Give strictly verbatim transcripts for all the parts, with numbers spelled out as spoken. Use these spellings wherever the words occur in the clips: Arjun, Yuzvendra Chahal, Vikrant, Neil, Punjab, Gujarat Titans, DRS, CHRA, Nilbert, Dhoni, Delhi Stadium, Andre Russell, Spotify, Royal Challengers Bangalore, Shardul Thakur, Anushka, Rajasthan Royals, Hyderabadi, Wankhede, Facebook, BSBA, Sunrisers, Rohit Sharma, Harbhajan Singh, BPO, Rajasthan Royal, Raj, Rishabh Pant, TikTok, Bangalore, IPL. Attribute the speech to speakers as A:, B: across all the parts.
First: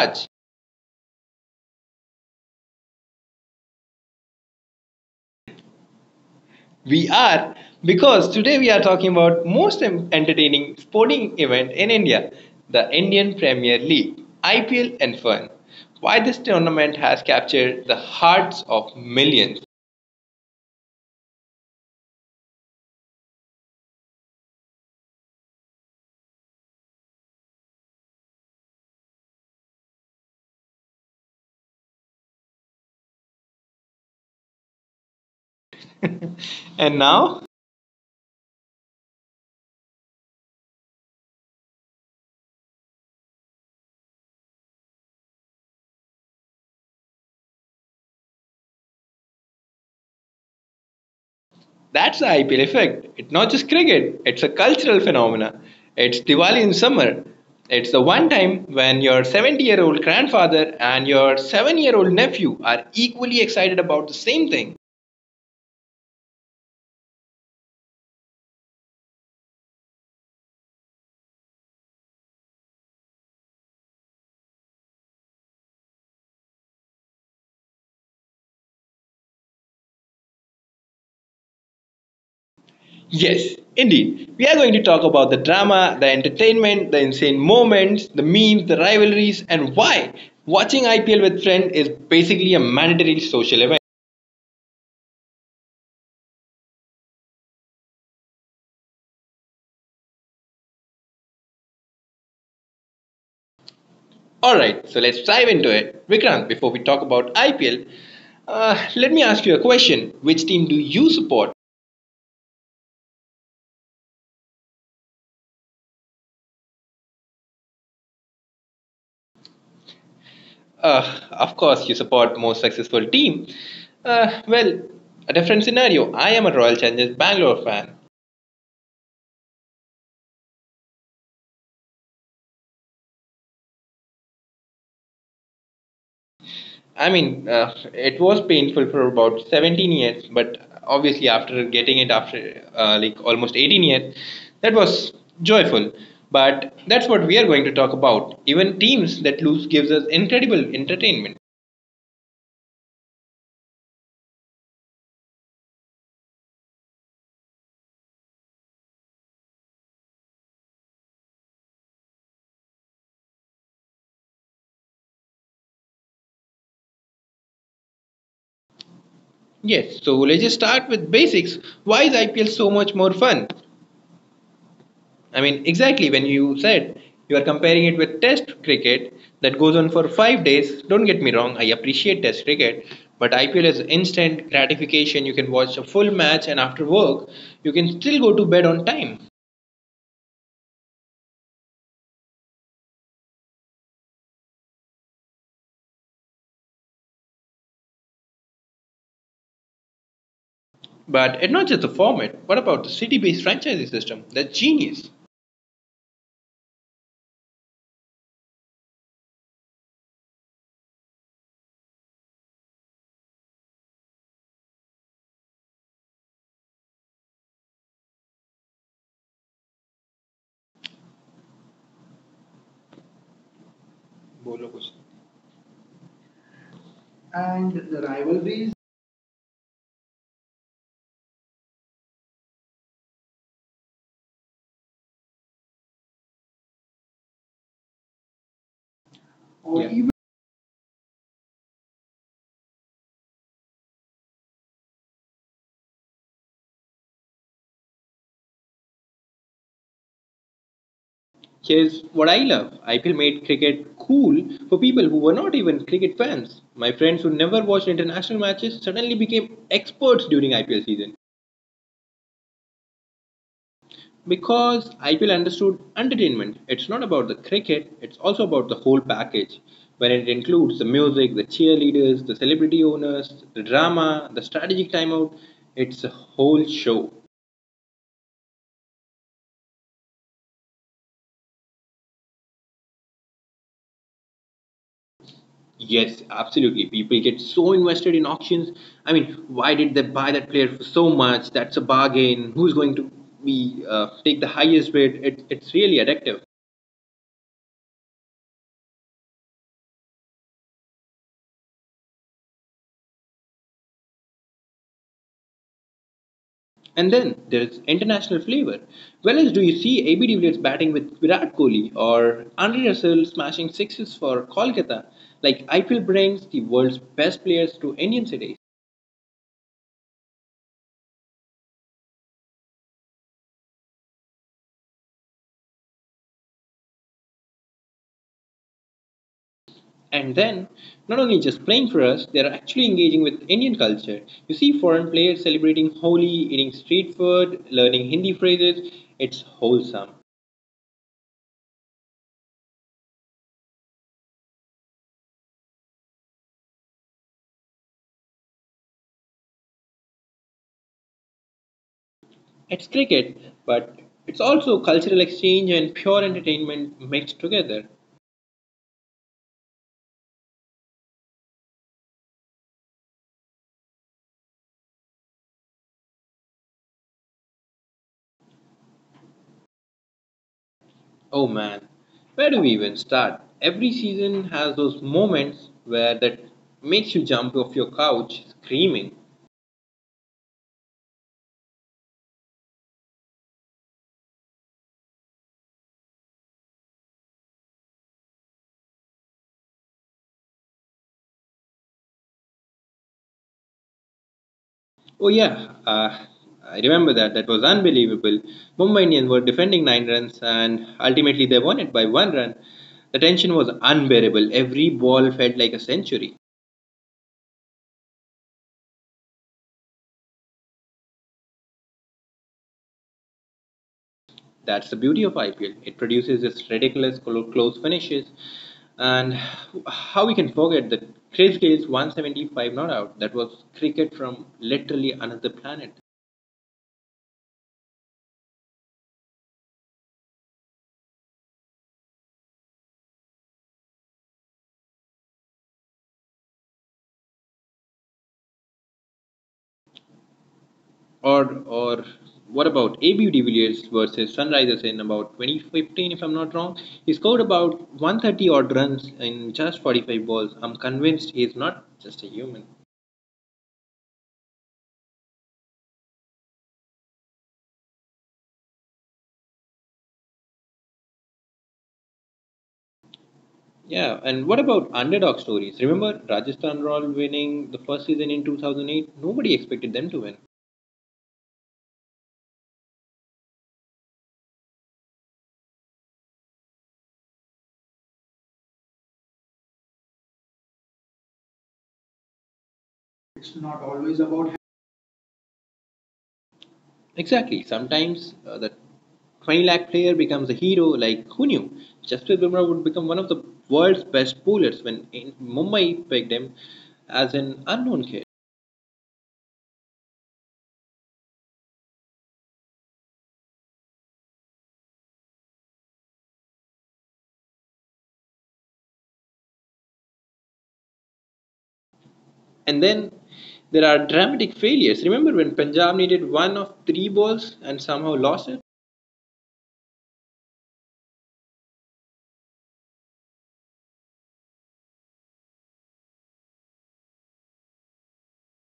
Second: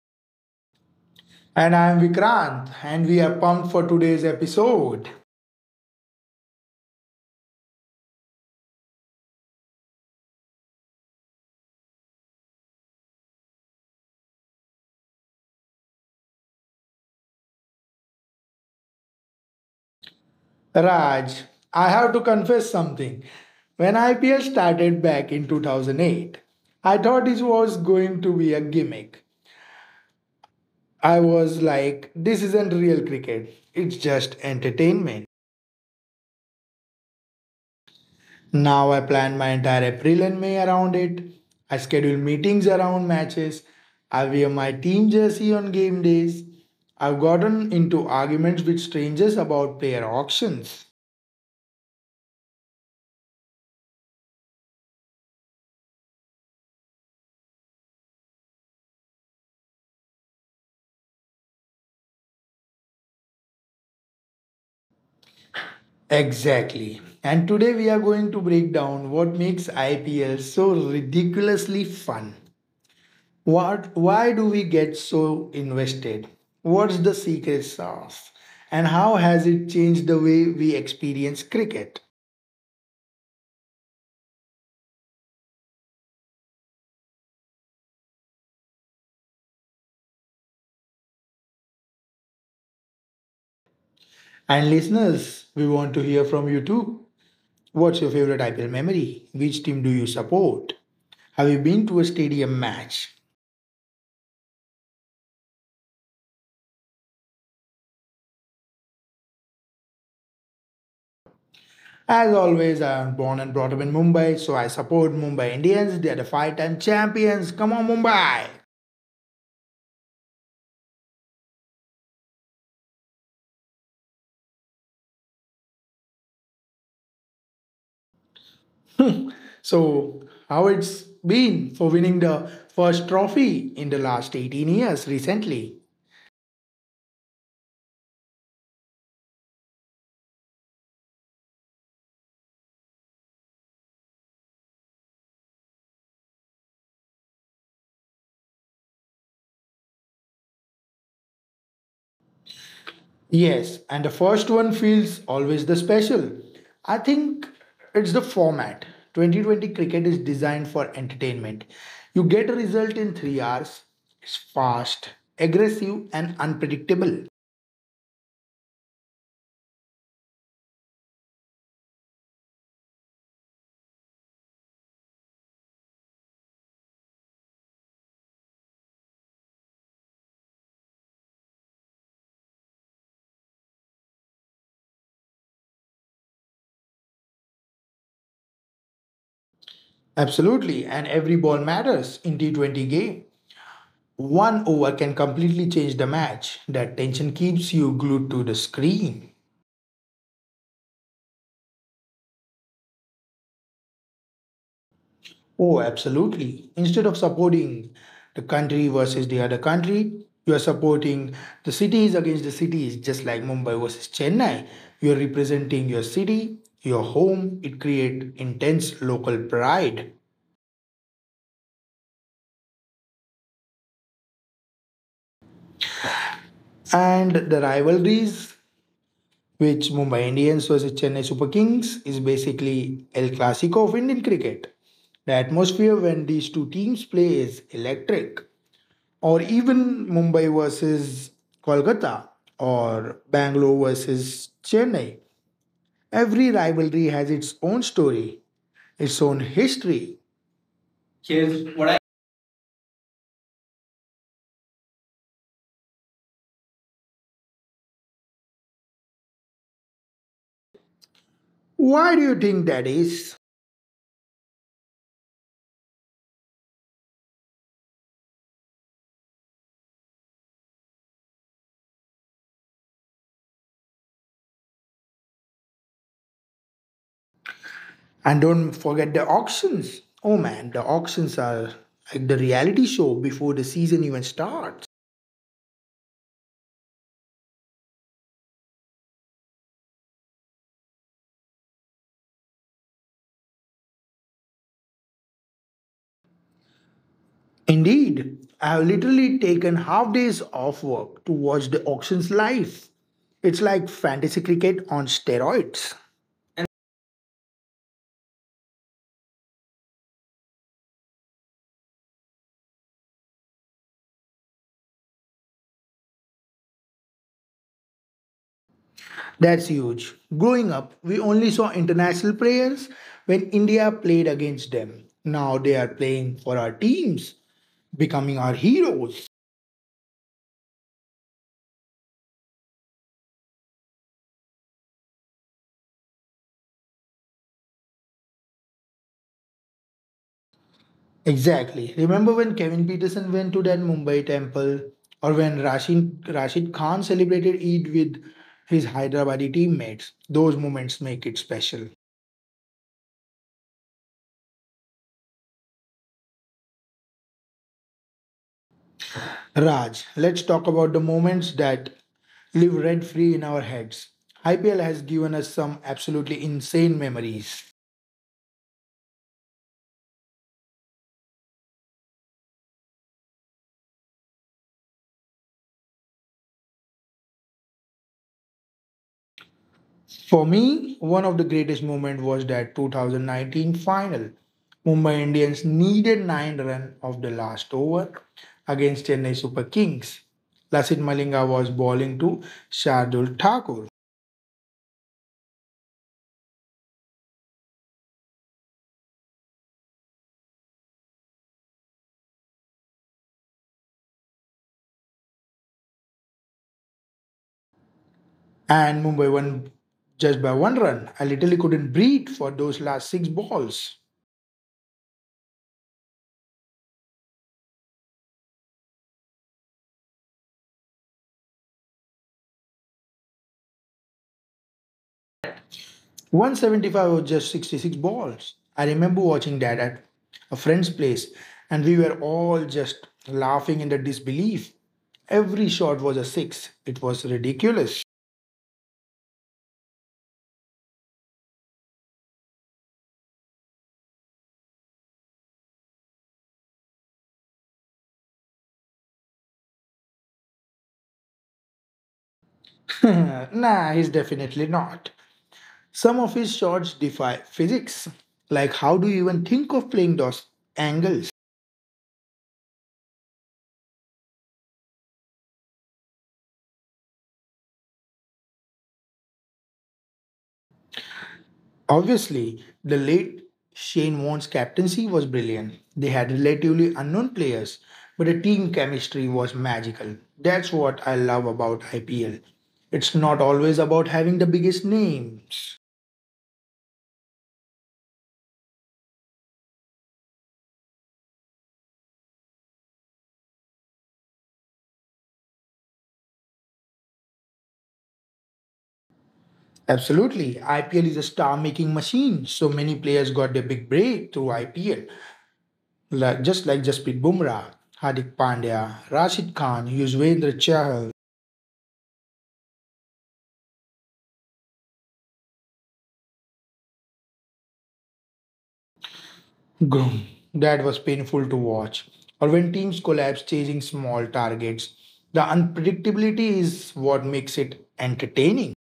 A: Raj.
B: And I am Vikrant, and we are pumped for today's episode.
A: We are because today we are talking about most em- entertaining sporting event in India, the Indian Premier League, I P L, and fun. Why this tournament has captured the hearts of millions.
B: Raj, I have to confess something. When I P L started back in two thousand eight, I thought it was going to be a gimmick. I was like, this isn't real cricket, it's just entertainment.
A: And now.
B: Now I plan my entire April and May around it. I schedule meetings around matches. I wear my team jersey on game days. I've gotten into arguments with strangers about player auctions.
A: That's the I P L effect. It's not just cricket, it's a cultural phenomenon. It's Diwali in summer. It's the one time when your seventy year old grandfather and your seven year old nephew are equally excited about the same thing.
B: Exactly. And today we are going to break down what makes I P L so ridiculously fun. What why do we get so invested? What's the secret sauce? And how has it changed the way we experience cricket?
A: Yes, indeed. We are going to talk about the drama, the entertainment, the insane moments, the memes, the rivalries, and why watching I P L with friends is basically a mandatory social event.
B: And listeners, we want to hear from you too. What's your favorite I P L memory? Which team do you support? Have you been to a stadium match?
A: All right, so let's dive into it. Vikrant, before we talk about I P L, uh, let me ask you a question. Which team do you support?
B: As always, I am born and brought up in Mumbai, so I support Mumbai Indians. They are the five time champions. Come on, Mumbai!
A: Uh, of course, you support most successful team. Uh, well, a different scenario. I am a Royal Challengers Bangalore fan.
B: So, how it's been for winning the first trophy in the last eighteen years recently?
A: I mean, uh, it was painful for about seventeen years, but obviously after getting it after uh, like almost eighteen years, that was joyful. But that's what we are going to talk about. Even teams that lose gives us incredible entertainment.
B: Yes, and the first one feels always the special. I think it's the format. twenty twenty cricket is designed for entertainment. You get a result in three hours. It's fast, aggressive, and unpredictable.
A: Yes, so let's just start with basics. Why is I P L so much more fun? I mean, exactly when you said you are comparing it with Test cricket that goes on for five days. Don't get me wrong, I appreciate Test cricket, but I P L is instant gratification. You can watch a full match, and after work, you can still go to bed on time.
B: Absolutely, and every ball matters in T twenty game. One over can completely change the match. That tension keeps you glued to the screen.
A: But it's not just the format. What about the city-based franchisee system? That's genius.
B: Oh, absolutely. Instead of supporting the country versus the other country, you are supporting the cities against the cities, just like Mumbai versus Chennai. You are representing your city, your home. It creates intense local pride.
A: Bolo kuch.
B: And the
A: And the
B: rivalries
A: rivalries.
B: which Mumbai Indians versus Chennai Super Kings is basically El Clasico of Indian cricket. The atmosphere when these two teams play is electric. Or
A: Or.
B: even
A: Yeah.
B: Mumbai versus Kolkata or Bangalore versus Chennai. Every rivalry has its own story, its own history. Here's what I
A: Here's what I love, I P L made cricket cool for people who were not even cricket fans. My friends who never watched international matches suddenly became experts during I P L season
B: Why do you think that is?
A: because I P L understood entertainment. It's not about the cricket, it's also about the whole package, where it includes the music, the cheerleaders, the celebrity owners, the drama, the strategic timeout. It's a whole show.
B: And don't forget the auctions. Oh man, the auctions are like the reality show before the season even starts.
A: Yes, absolutely. People get so invested in auctions. I mean, why did they buy that player for so much? That's a bargain. Who's going to be uh, take the highest bid? It, it's really addictive.
B: Indeed, I have literally taken half days off work to watch the auctions live. It's like fantasy cricket on steroids.
A: And then there's international flavor. Where else do you see A B de Villiers batting with Virat Kohli or Andre Russell smashing sixes for Kolkata? Like, I P L brings the world's best players to Indian cities.
B: That's huge. Growing up, we only saw international players when India played against them. Now they are playing for our teams, becoming our heroes.
A: And then, not only just playing for us, they are actually engaging with Indian culture. You see foreign players celebrating Holi, eating street food, learning Hindi phrases. It's wholesome.
B: Exactly. Remember when Kevin Peterson went to that Mumbai temple, or when Rashid, Rashid Khan celebrated Eid with his Hyderabadi teammates? Those moments make it special.
A: It's cricket, but it's also cultural exchange and pure entertainment mixed together.
B: Raj, let's talk about the moments that live rent free in our heads. I P L has given us some absolutely insane memories.
A: Oh man, where do we even start? Every season has those moments where that makes you jump off your couch screaming.
B: For me, one of the greatest moments was that twenty nineteen final. Mumbai Indians needed nine runs of the last over against Chennai Super Kings. Lasith Malinga was bowling to Shardul Thakur
A: Oh yeah, uh, I remember that. That was unbelievable. Mumbai Indians were defending nine runs, and ultimately they won it by one run. The tension was unbearable. Every ball felt like a century.
B: and Mumbai won just by one run. I literally couldn't breathe for those last six balls.
A: That's the beauty of I P L. It produces this ridiculous clo- close finishes. And how we can forget that Chris Gale's one seventy-five not out. That was cricket from literally another planet.
B: one seventy-five was just sixty-six balls. I remember watching that at a friend's place, and we were all just laughing in the disbelief. Every shot was a six. It was ridiculous.
A: Or or what about A B de Villiers versus Sunrisers in about twenty fifteen, if I'm not wrong? He scored about one thirty odd runs in just forty-five balls. I'm convinced he's not just a human.
B: Nah, he's definitely not. Some of his shots defy physics. Like, how do you even think of playing those angles?
A: Yeah, and what about underdog stories? Remember Rajasthan Royal winning the first season in two thousand eight? Nobody expected them to win.
B: Obviously, the late Shane Warne's captaincy was brilliant. They had relatively unknown players, but the team chemistry was magical. That's what I love about I P L. It's not
A: It's
B: always
A: not
B: about
A: always
B: having the
A: about.
B: biggest names.
A: Exactly. Sometimes uh, the twenty lakh player becomes a hero. Like, who knew Jasprit Bumrah would become one of the world's best bowlers when in Mumbai pegged him as an unknown kid.
B: Absolutely, I P L is a star-making machine. So many players got their big break through I P L, like just like Jasprit Bumrah, Hardik Pandya, Rashid Khan, Yuzvendra Chahal,
A: And then there are dramatic failures. Remember when Punjab needed one of three balls and somehow lost it?
B: Grum. That was painful to watch. Or when teams collapse chasing small targets. The unpredictability is what makes it entertaining.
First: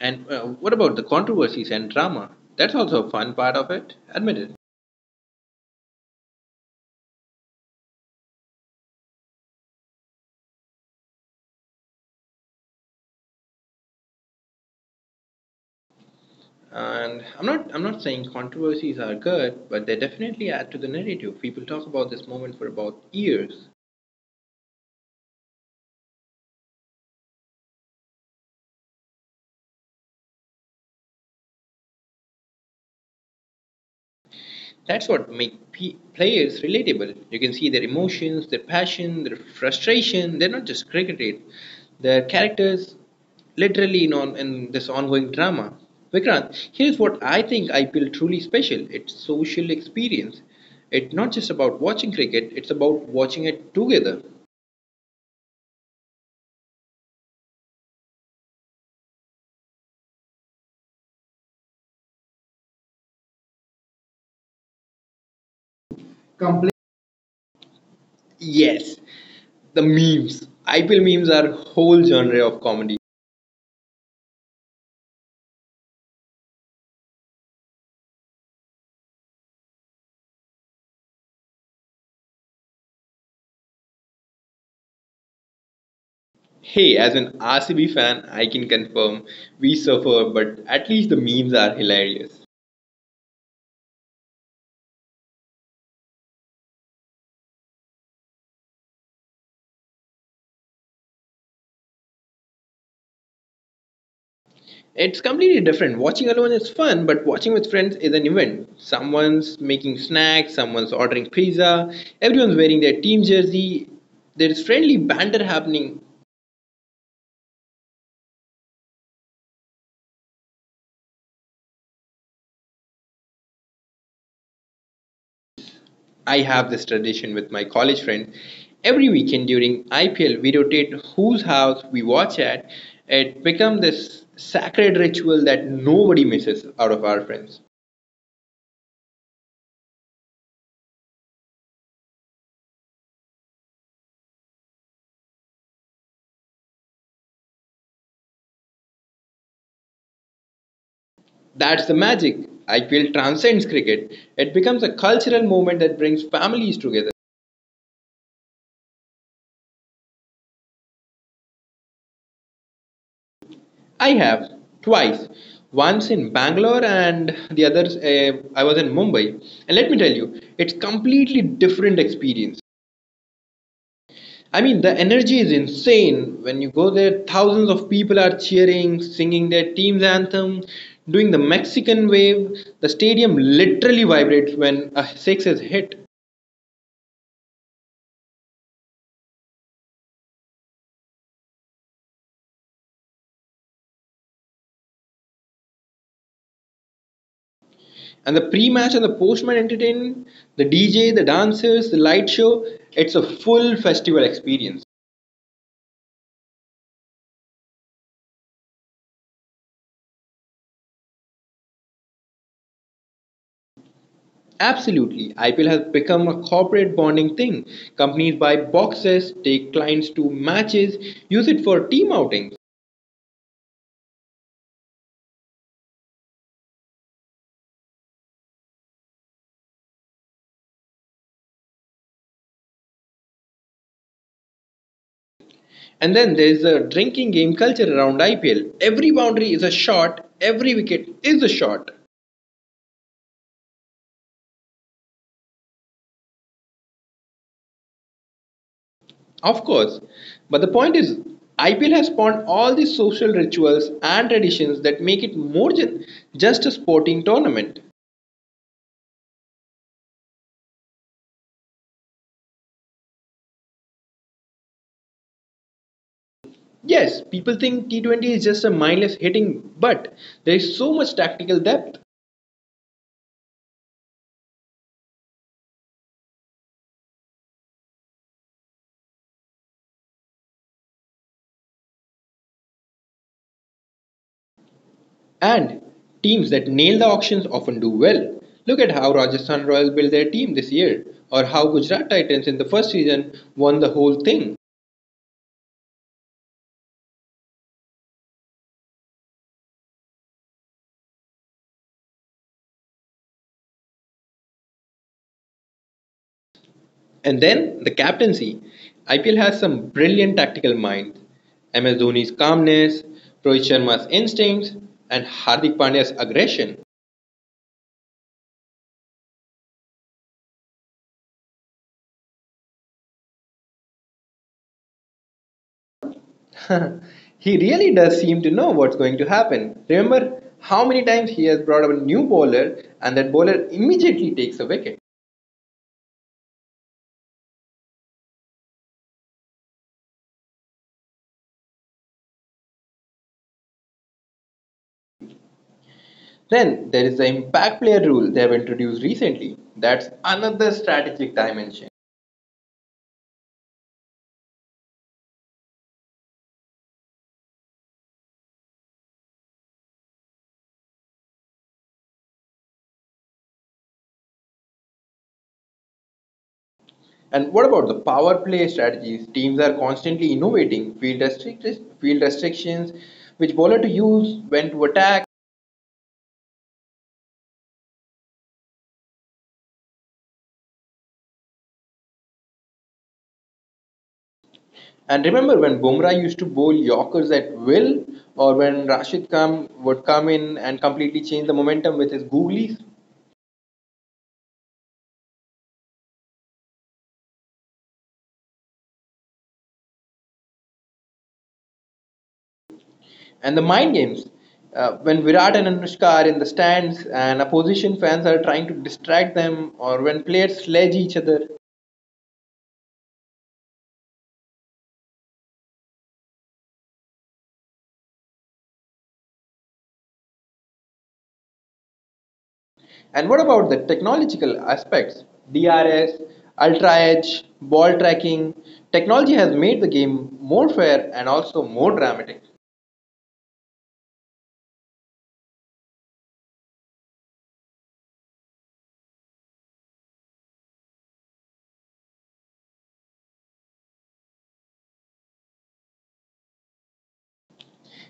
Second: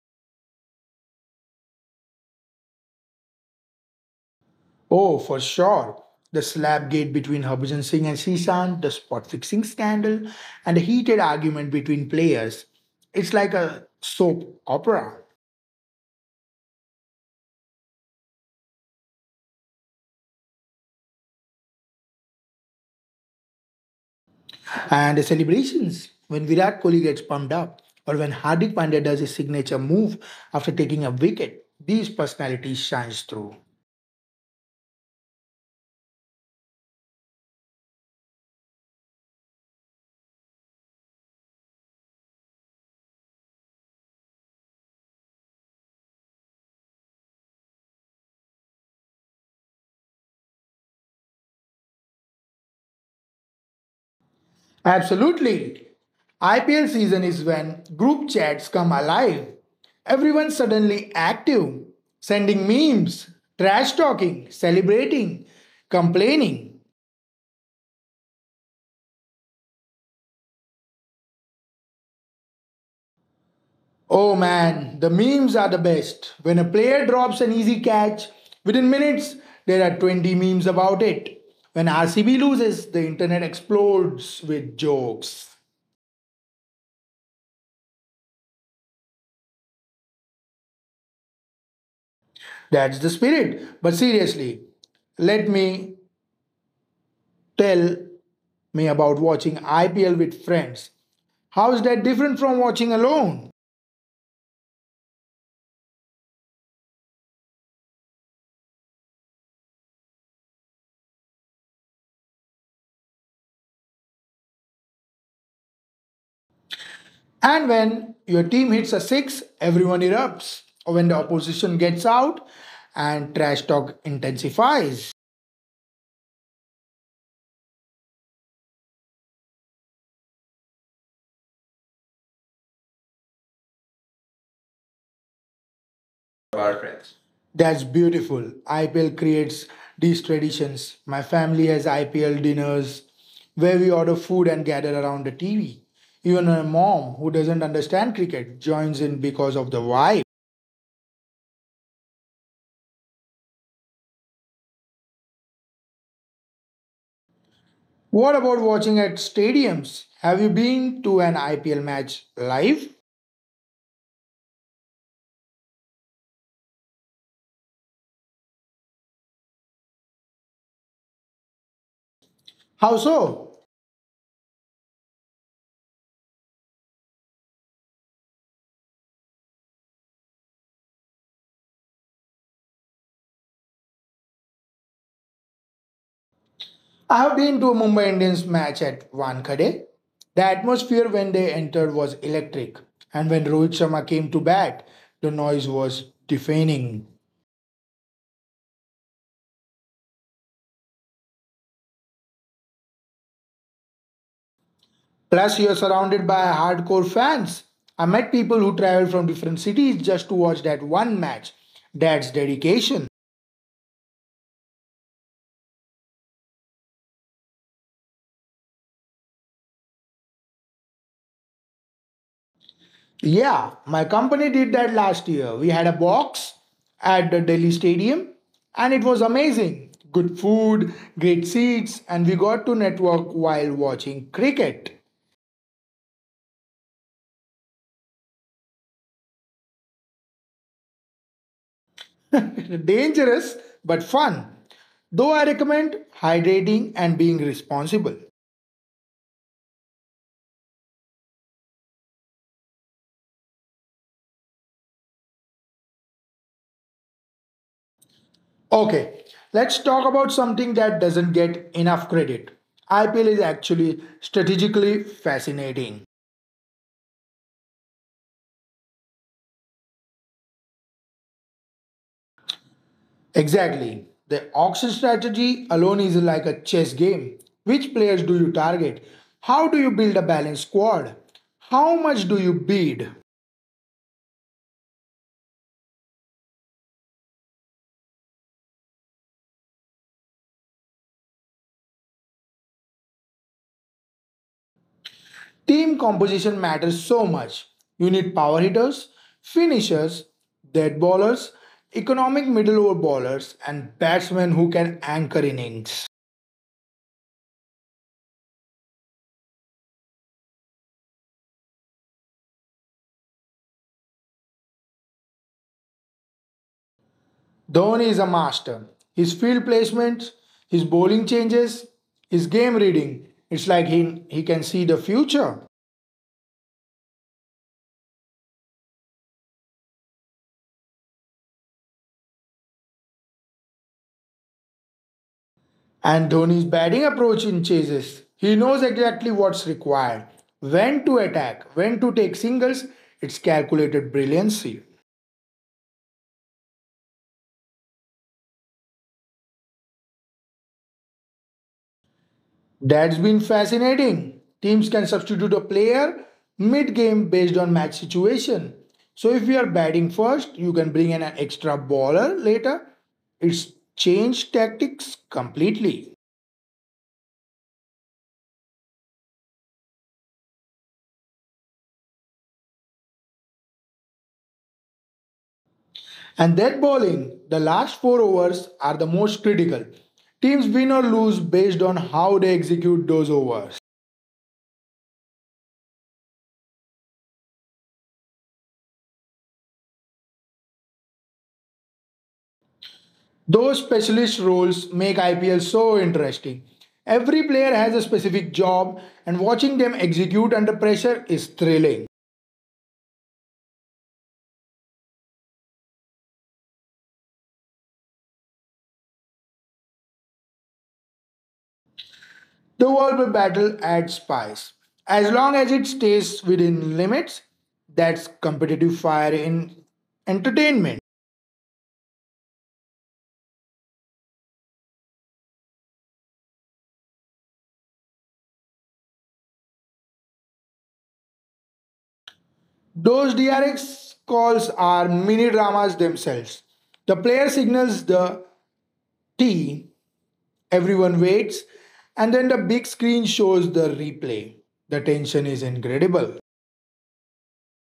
A: And uh, what about the controversies and drama? That's also a fun part of it. Admitted.
B: Oh, for sure. The slap gate between Harbhajan Singh and Sisant, the spot fixing scandal, and a heated argument between players. It's like a soap opera.
A: And I'm not I'm not saying controversies are good, but they definitely add to the narrative. People talk about this moment for about years.
B: And the celebrations when Virat Kohli gets pumped up, or when Hardik Pandya does his signature move after taking a wicket, these personalities shines through.
A: That's what make pe- players relatable. You can see their emotions, their passion, their frustration. They're not just cricketers; they're characters, literally in, on, in this ongoing drama. Vikrant, here's what I think I P L truly special. It's social experience. It's not just about watching cricket. It's about watching it together.
B: Absolutely. I P L season is when group chats come alive. Everyone suddenly active, sending memes, trash talking, celebrating, complaining.
A: Complete. Yes, the memes. I P L memes are whole genre of comedy.
B: Oh man, the memes are the best. When a player drops an easy catch, within minutes there are twenty memes about it. When R C B loses, the internet explodes with jokes.
A: Hey, as an R C B fan, I can confirm we suffer, but at least the memes are hilarious.
B: That's the spirit. But seriously, let me tell me about watching I P L with friends. How is that different from watching alone?
A: It's completely different. Watching alone is fun, but watching with friends is an event. Someone's making snacks, someone's ordering pizza, everyone's wearing their team jersey. There's friendly banter happening.
B: And when your team hits a six, everyone erupts. Or when the opposition gets out and trash talk intensifies.
A: I have this tradition with my college friends. Every weekend during I P L, we rotate whose house we watch at. It becomes this sacred ritual that nobody
B: Our
A: misses
B: friends.
A: out of our
B: That's
A: friends.
B: beautiful. I P L creates these traditions. My family has I P L dinners where we order food and gather around the T V. Even a mom, who doesn't understand cricket, joins in because of the vibe.
A: That's the magic. I P L transcends cricket. It becomes a cultural movement that brings families together.
B: What about watching at stadiums? Have you been to an I P L match live?
A: I have twice, once in Bangalore and the other uh, I was in Mumbai. And let me tell you, it's completely different experience.
B: How so?
A: I mean, the energy is insane. When you go there, thousands of people are cheering, singing their team's anthem, doing the Mexican wave. The stadium literally vibrates when a six is hit.
B: I have been to a Mumbai Indians match at Wankhede. The atmosphere when they entered was electric, and when Rohit Sharma came to bat, the noise was deafening.
A: And the pre-match and the post-match entertainment, the D J, the dancers, the light show, it's a full festival experience.
B: Plus, you're surrounded by hardcore fans. I met people who travel from different cities just to watch that one match. That's dedication.
A: Absolutely, I P L has become a corporate bonding thing. Companies buy boxes, take clients to matches, use it for team outings.
B: Yeah, my company did that last year. We had a box at the Delhi Stadium and it was amazing. Good food, great seats, and we got to network while watching cricket.
A: And then there's a drinking game culture around I P L. Every boundary is a shot, every wicket is a shot.
B: Dangerous, but fun. Though I recommend hydrating and being responsible.
A: Of course. But the point is, I P L has spawned all these social rituals and traditions that make it more than just a sporting tournament.
B: Okay, let's talk about something that doesn't get enough credit. I P L is actually strategically fascinating.
A: Yes, people think T twenty is just a mindless hitting, but there is so much tactical depth,
B: Exactly. The auction strategy alone is like a chess game. Which players do you target? How do you build a balanced squad? How much do you bid?
A: and teams that nail the auctions often do well. Look at how Rajasthan Royals built their team this year, or how Gujarat Titans in the first season won the whole thing.
B: Team composition matters so much. You need power hitters, finishers, dead ballers, economic middle over ballers, and batsmen who can anchor innings.
A: And then the captaincy. I P L has some brilliant tactical minds. M S Dhoni's calmness, Rohit Sharma's instincts, and Hardik Pandya's aggression.
B: Dhoni is a master. His field placements, his bowling changes, his game reading. It's like he, he can see the future.
A: He really does seem to know what's going to happen. Remember how many times he has brought up a new bowler and that bowler immediately takes a wicket.
B: And Dhoni's batting approach in chases. He knows exactly what's required, when to attack, when to take singles. It's calculated brilliancy.
A: Then there is the impact player rule they have introduced recently. That's another strategic dimension.
B: That's been fascinating. Teams can substitute a player mid game based on match situation. So if you are batting first, you can bring in an extra bowler later. It's changed tactics completely.
A: And what about the power play strategies? Teams are constantly innovating field, restrict- field restrictions, which bowler to use, when to attack.
B: And that bowling, the last four overs are the most critical. Teams win or lose based on how they execute those overs.
A: And remember when Bumrah used to bowl Yorkers at will, or when Rashid Khan would come in and completely change the momentum with his googlies.
B: Those specialist roles make I P L so interesting. Every player has a specific job, and watching them execute under pressure is thrilling.
A: And the mind games. Uh, when Virat and Anushka are in the stands and opposition fans are trying to distract them, or when players sledge each other.
B: The World battle adds spice. As long as it stays within limits, that's competitive fire in entertainment.
A: And what about the technological aspects? D R S, Ultra Edge, ball tracking. Technology has made the game more fair and also more dramatic.
B: Those D R X calls are mini dramas themselves. The player signals the T, everyone waits, and then the big screen shows the replay. The tension is incredible.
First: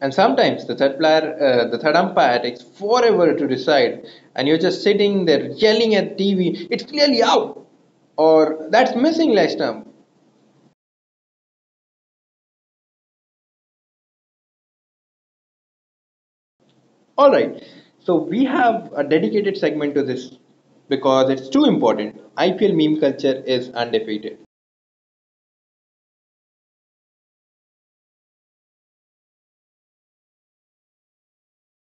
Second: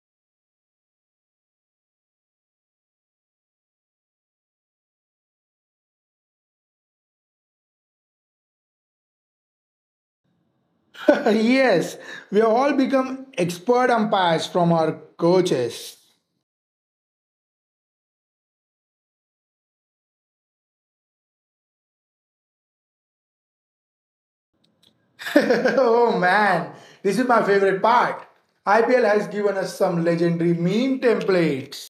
A: And sometimes the third player, uh, the third umpire takes forever to decide, and you're just sitting there yelling at T V, it's clearly out, or that's missing leg stump.
B: Yes, we have all become expert umpires from our coaches.
A: All right, so we have a dedicated segment to this because it's too important. I P L meme culture is undefeated.
B: Oh man, this is my favorite part. I P L has given us some legendary meme templates.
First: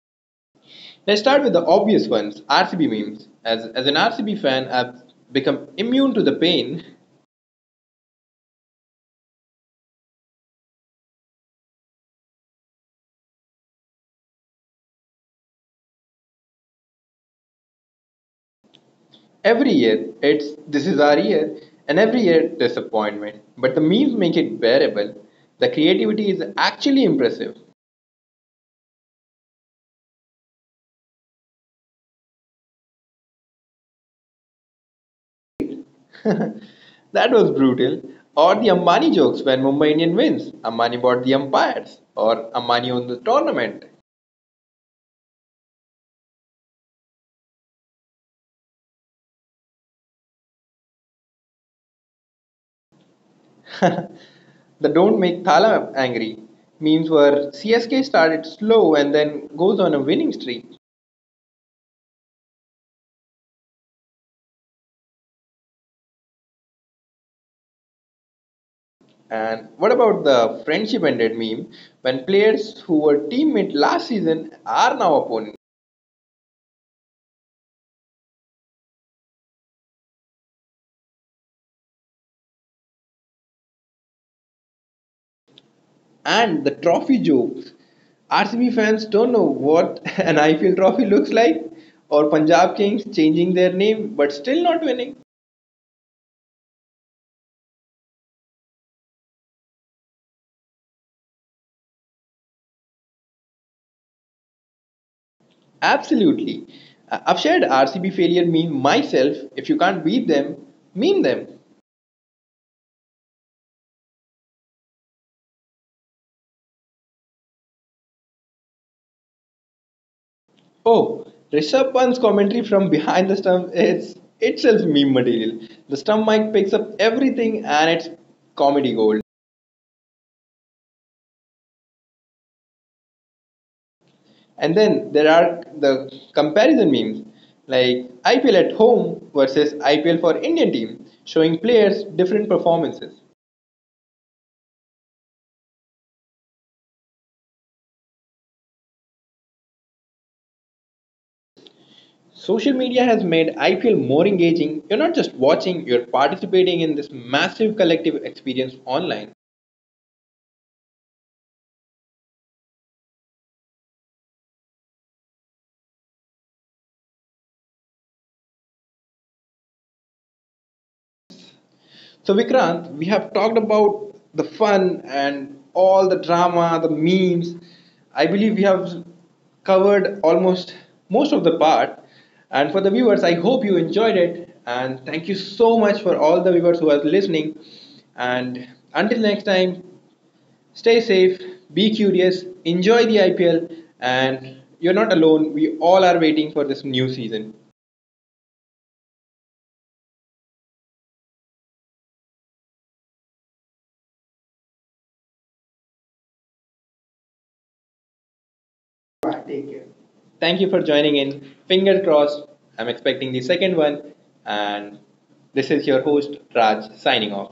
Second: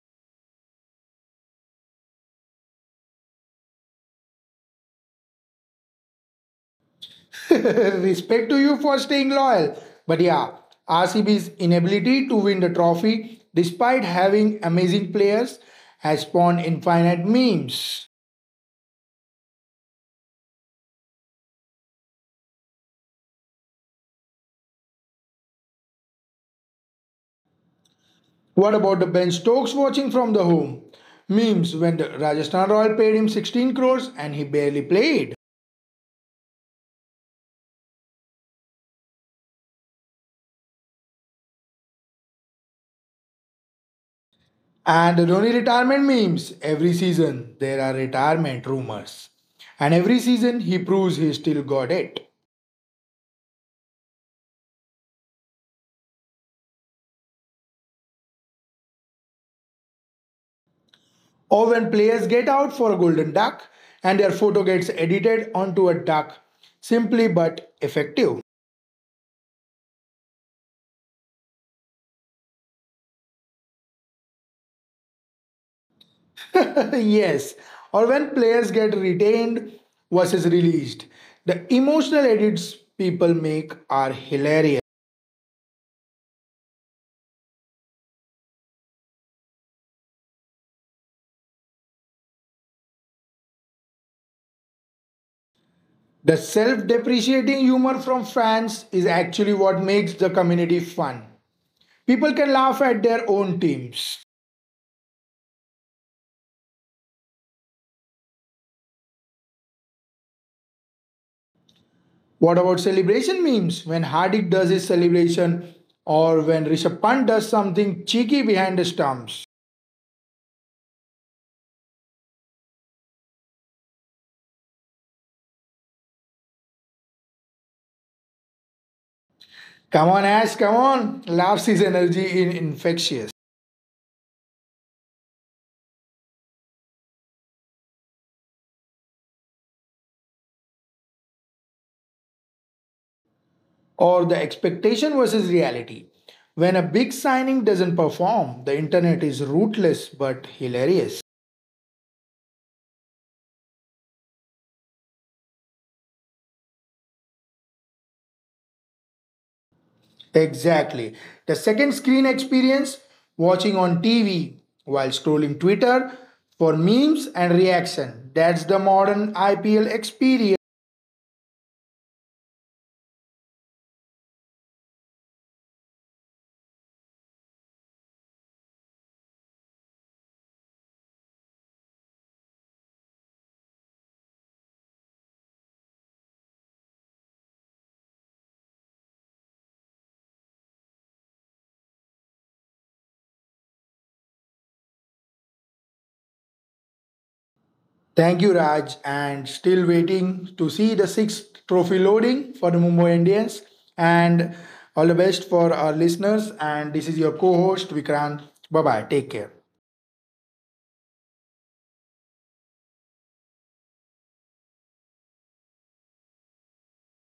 A: Let's start with the obvious ones, R C B memes. As, as an R C B fan, I've become immune to the pain.
B: Respect to you for staying loyal. But yeah, R C B's inability to win the trophy, despite having amazing players, has spawned infinite memes.
A: Every year, it's this is our year, and every year disappointment. But the memes make it bearable. The creativity is actually impressive.
B: What about the Ben Stokes watching from the home? Memes when the Rajasthan Royal paid him sixteen crores and he barely played.
A: That was brutal. Or the Ambani jokes when Mumbai Indian wins. Ambani bought the umpires, or Ambani won the tournament.
B: And the Dhoni retirement memes. Every season there are retirement rumors. And every season he proves he still got it.
A: The don't make Thala angry. Memes were C S K started slow and then goes on a winning streak.
B: Or when players get out for a golden duck and their photo gets edited onto a duck. Simply but effective.
A: And what about the friendship ended meme when players who were teammate last season are now opponents?
B: Yes, or when players get retained versus released. The emotional edits people make are hilarious.
A: And the trophy jokes. R C B fans don't know what an I P L trophy looks like, or Punjab Kings changing their name but still not winning.
B: The self depreciating humor from fans is actually what makes the community fun. People can laugh at their own teams.
A: Absolutely. I- I've shared R C B failure meme myself. If you can't beat them, meme them.
B: What about celebration memes? When Hardik does his celebration or when Rishabh Pant does something cheeky behind the stumps.
A: Oh, Rishabh Pant's commentary from behind the stump is itself meme material. The stump mic picks up everything and it's comedy gold.
B: Come on, Ash, come on. Laughs his energy in infectious.
A: And then there are the comparison memes like I P L at home versus I P L for Indian team, showing players different performances.
B: Or the expectation versus reality. When a big signing doesn't perform, the internet is ruthless but hilarious.
A: Social media has made I P L more engaging. You're not just watching, you're participating in this massive collective experience online.
B: Exactly. The second screen experience, watching on T V while scrolling Twitter for memes and reaction. That's the modern I P L experience.
A: So, Vikrant, we have talked about the fun and all the drama, the memes. I believe we have covered almost most of the part. And for the viewers, I hope you enjoyed it. And thank you so much for all the viewers who are listening. And until next time, stay safe, be curious, enjoy the I P L, and you're not alone. We all are waiting for this new season.
B: Thank you, Raj. And still waiting to see the sixth trophy loading for the Mumbai Indians. And all the best for our listeners. And this is your co host, Vikrant. Bye bye.
A: Bye.
B: Take
A: Take
B: care.
A: care. Thank you for joining in. Finger crossed. I'm expecting the second one. And this is your host, Raj, signing off.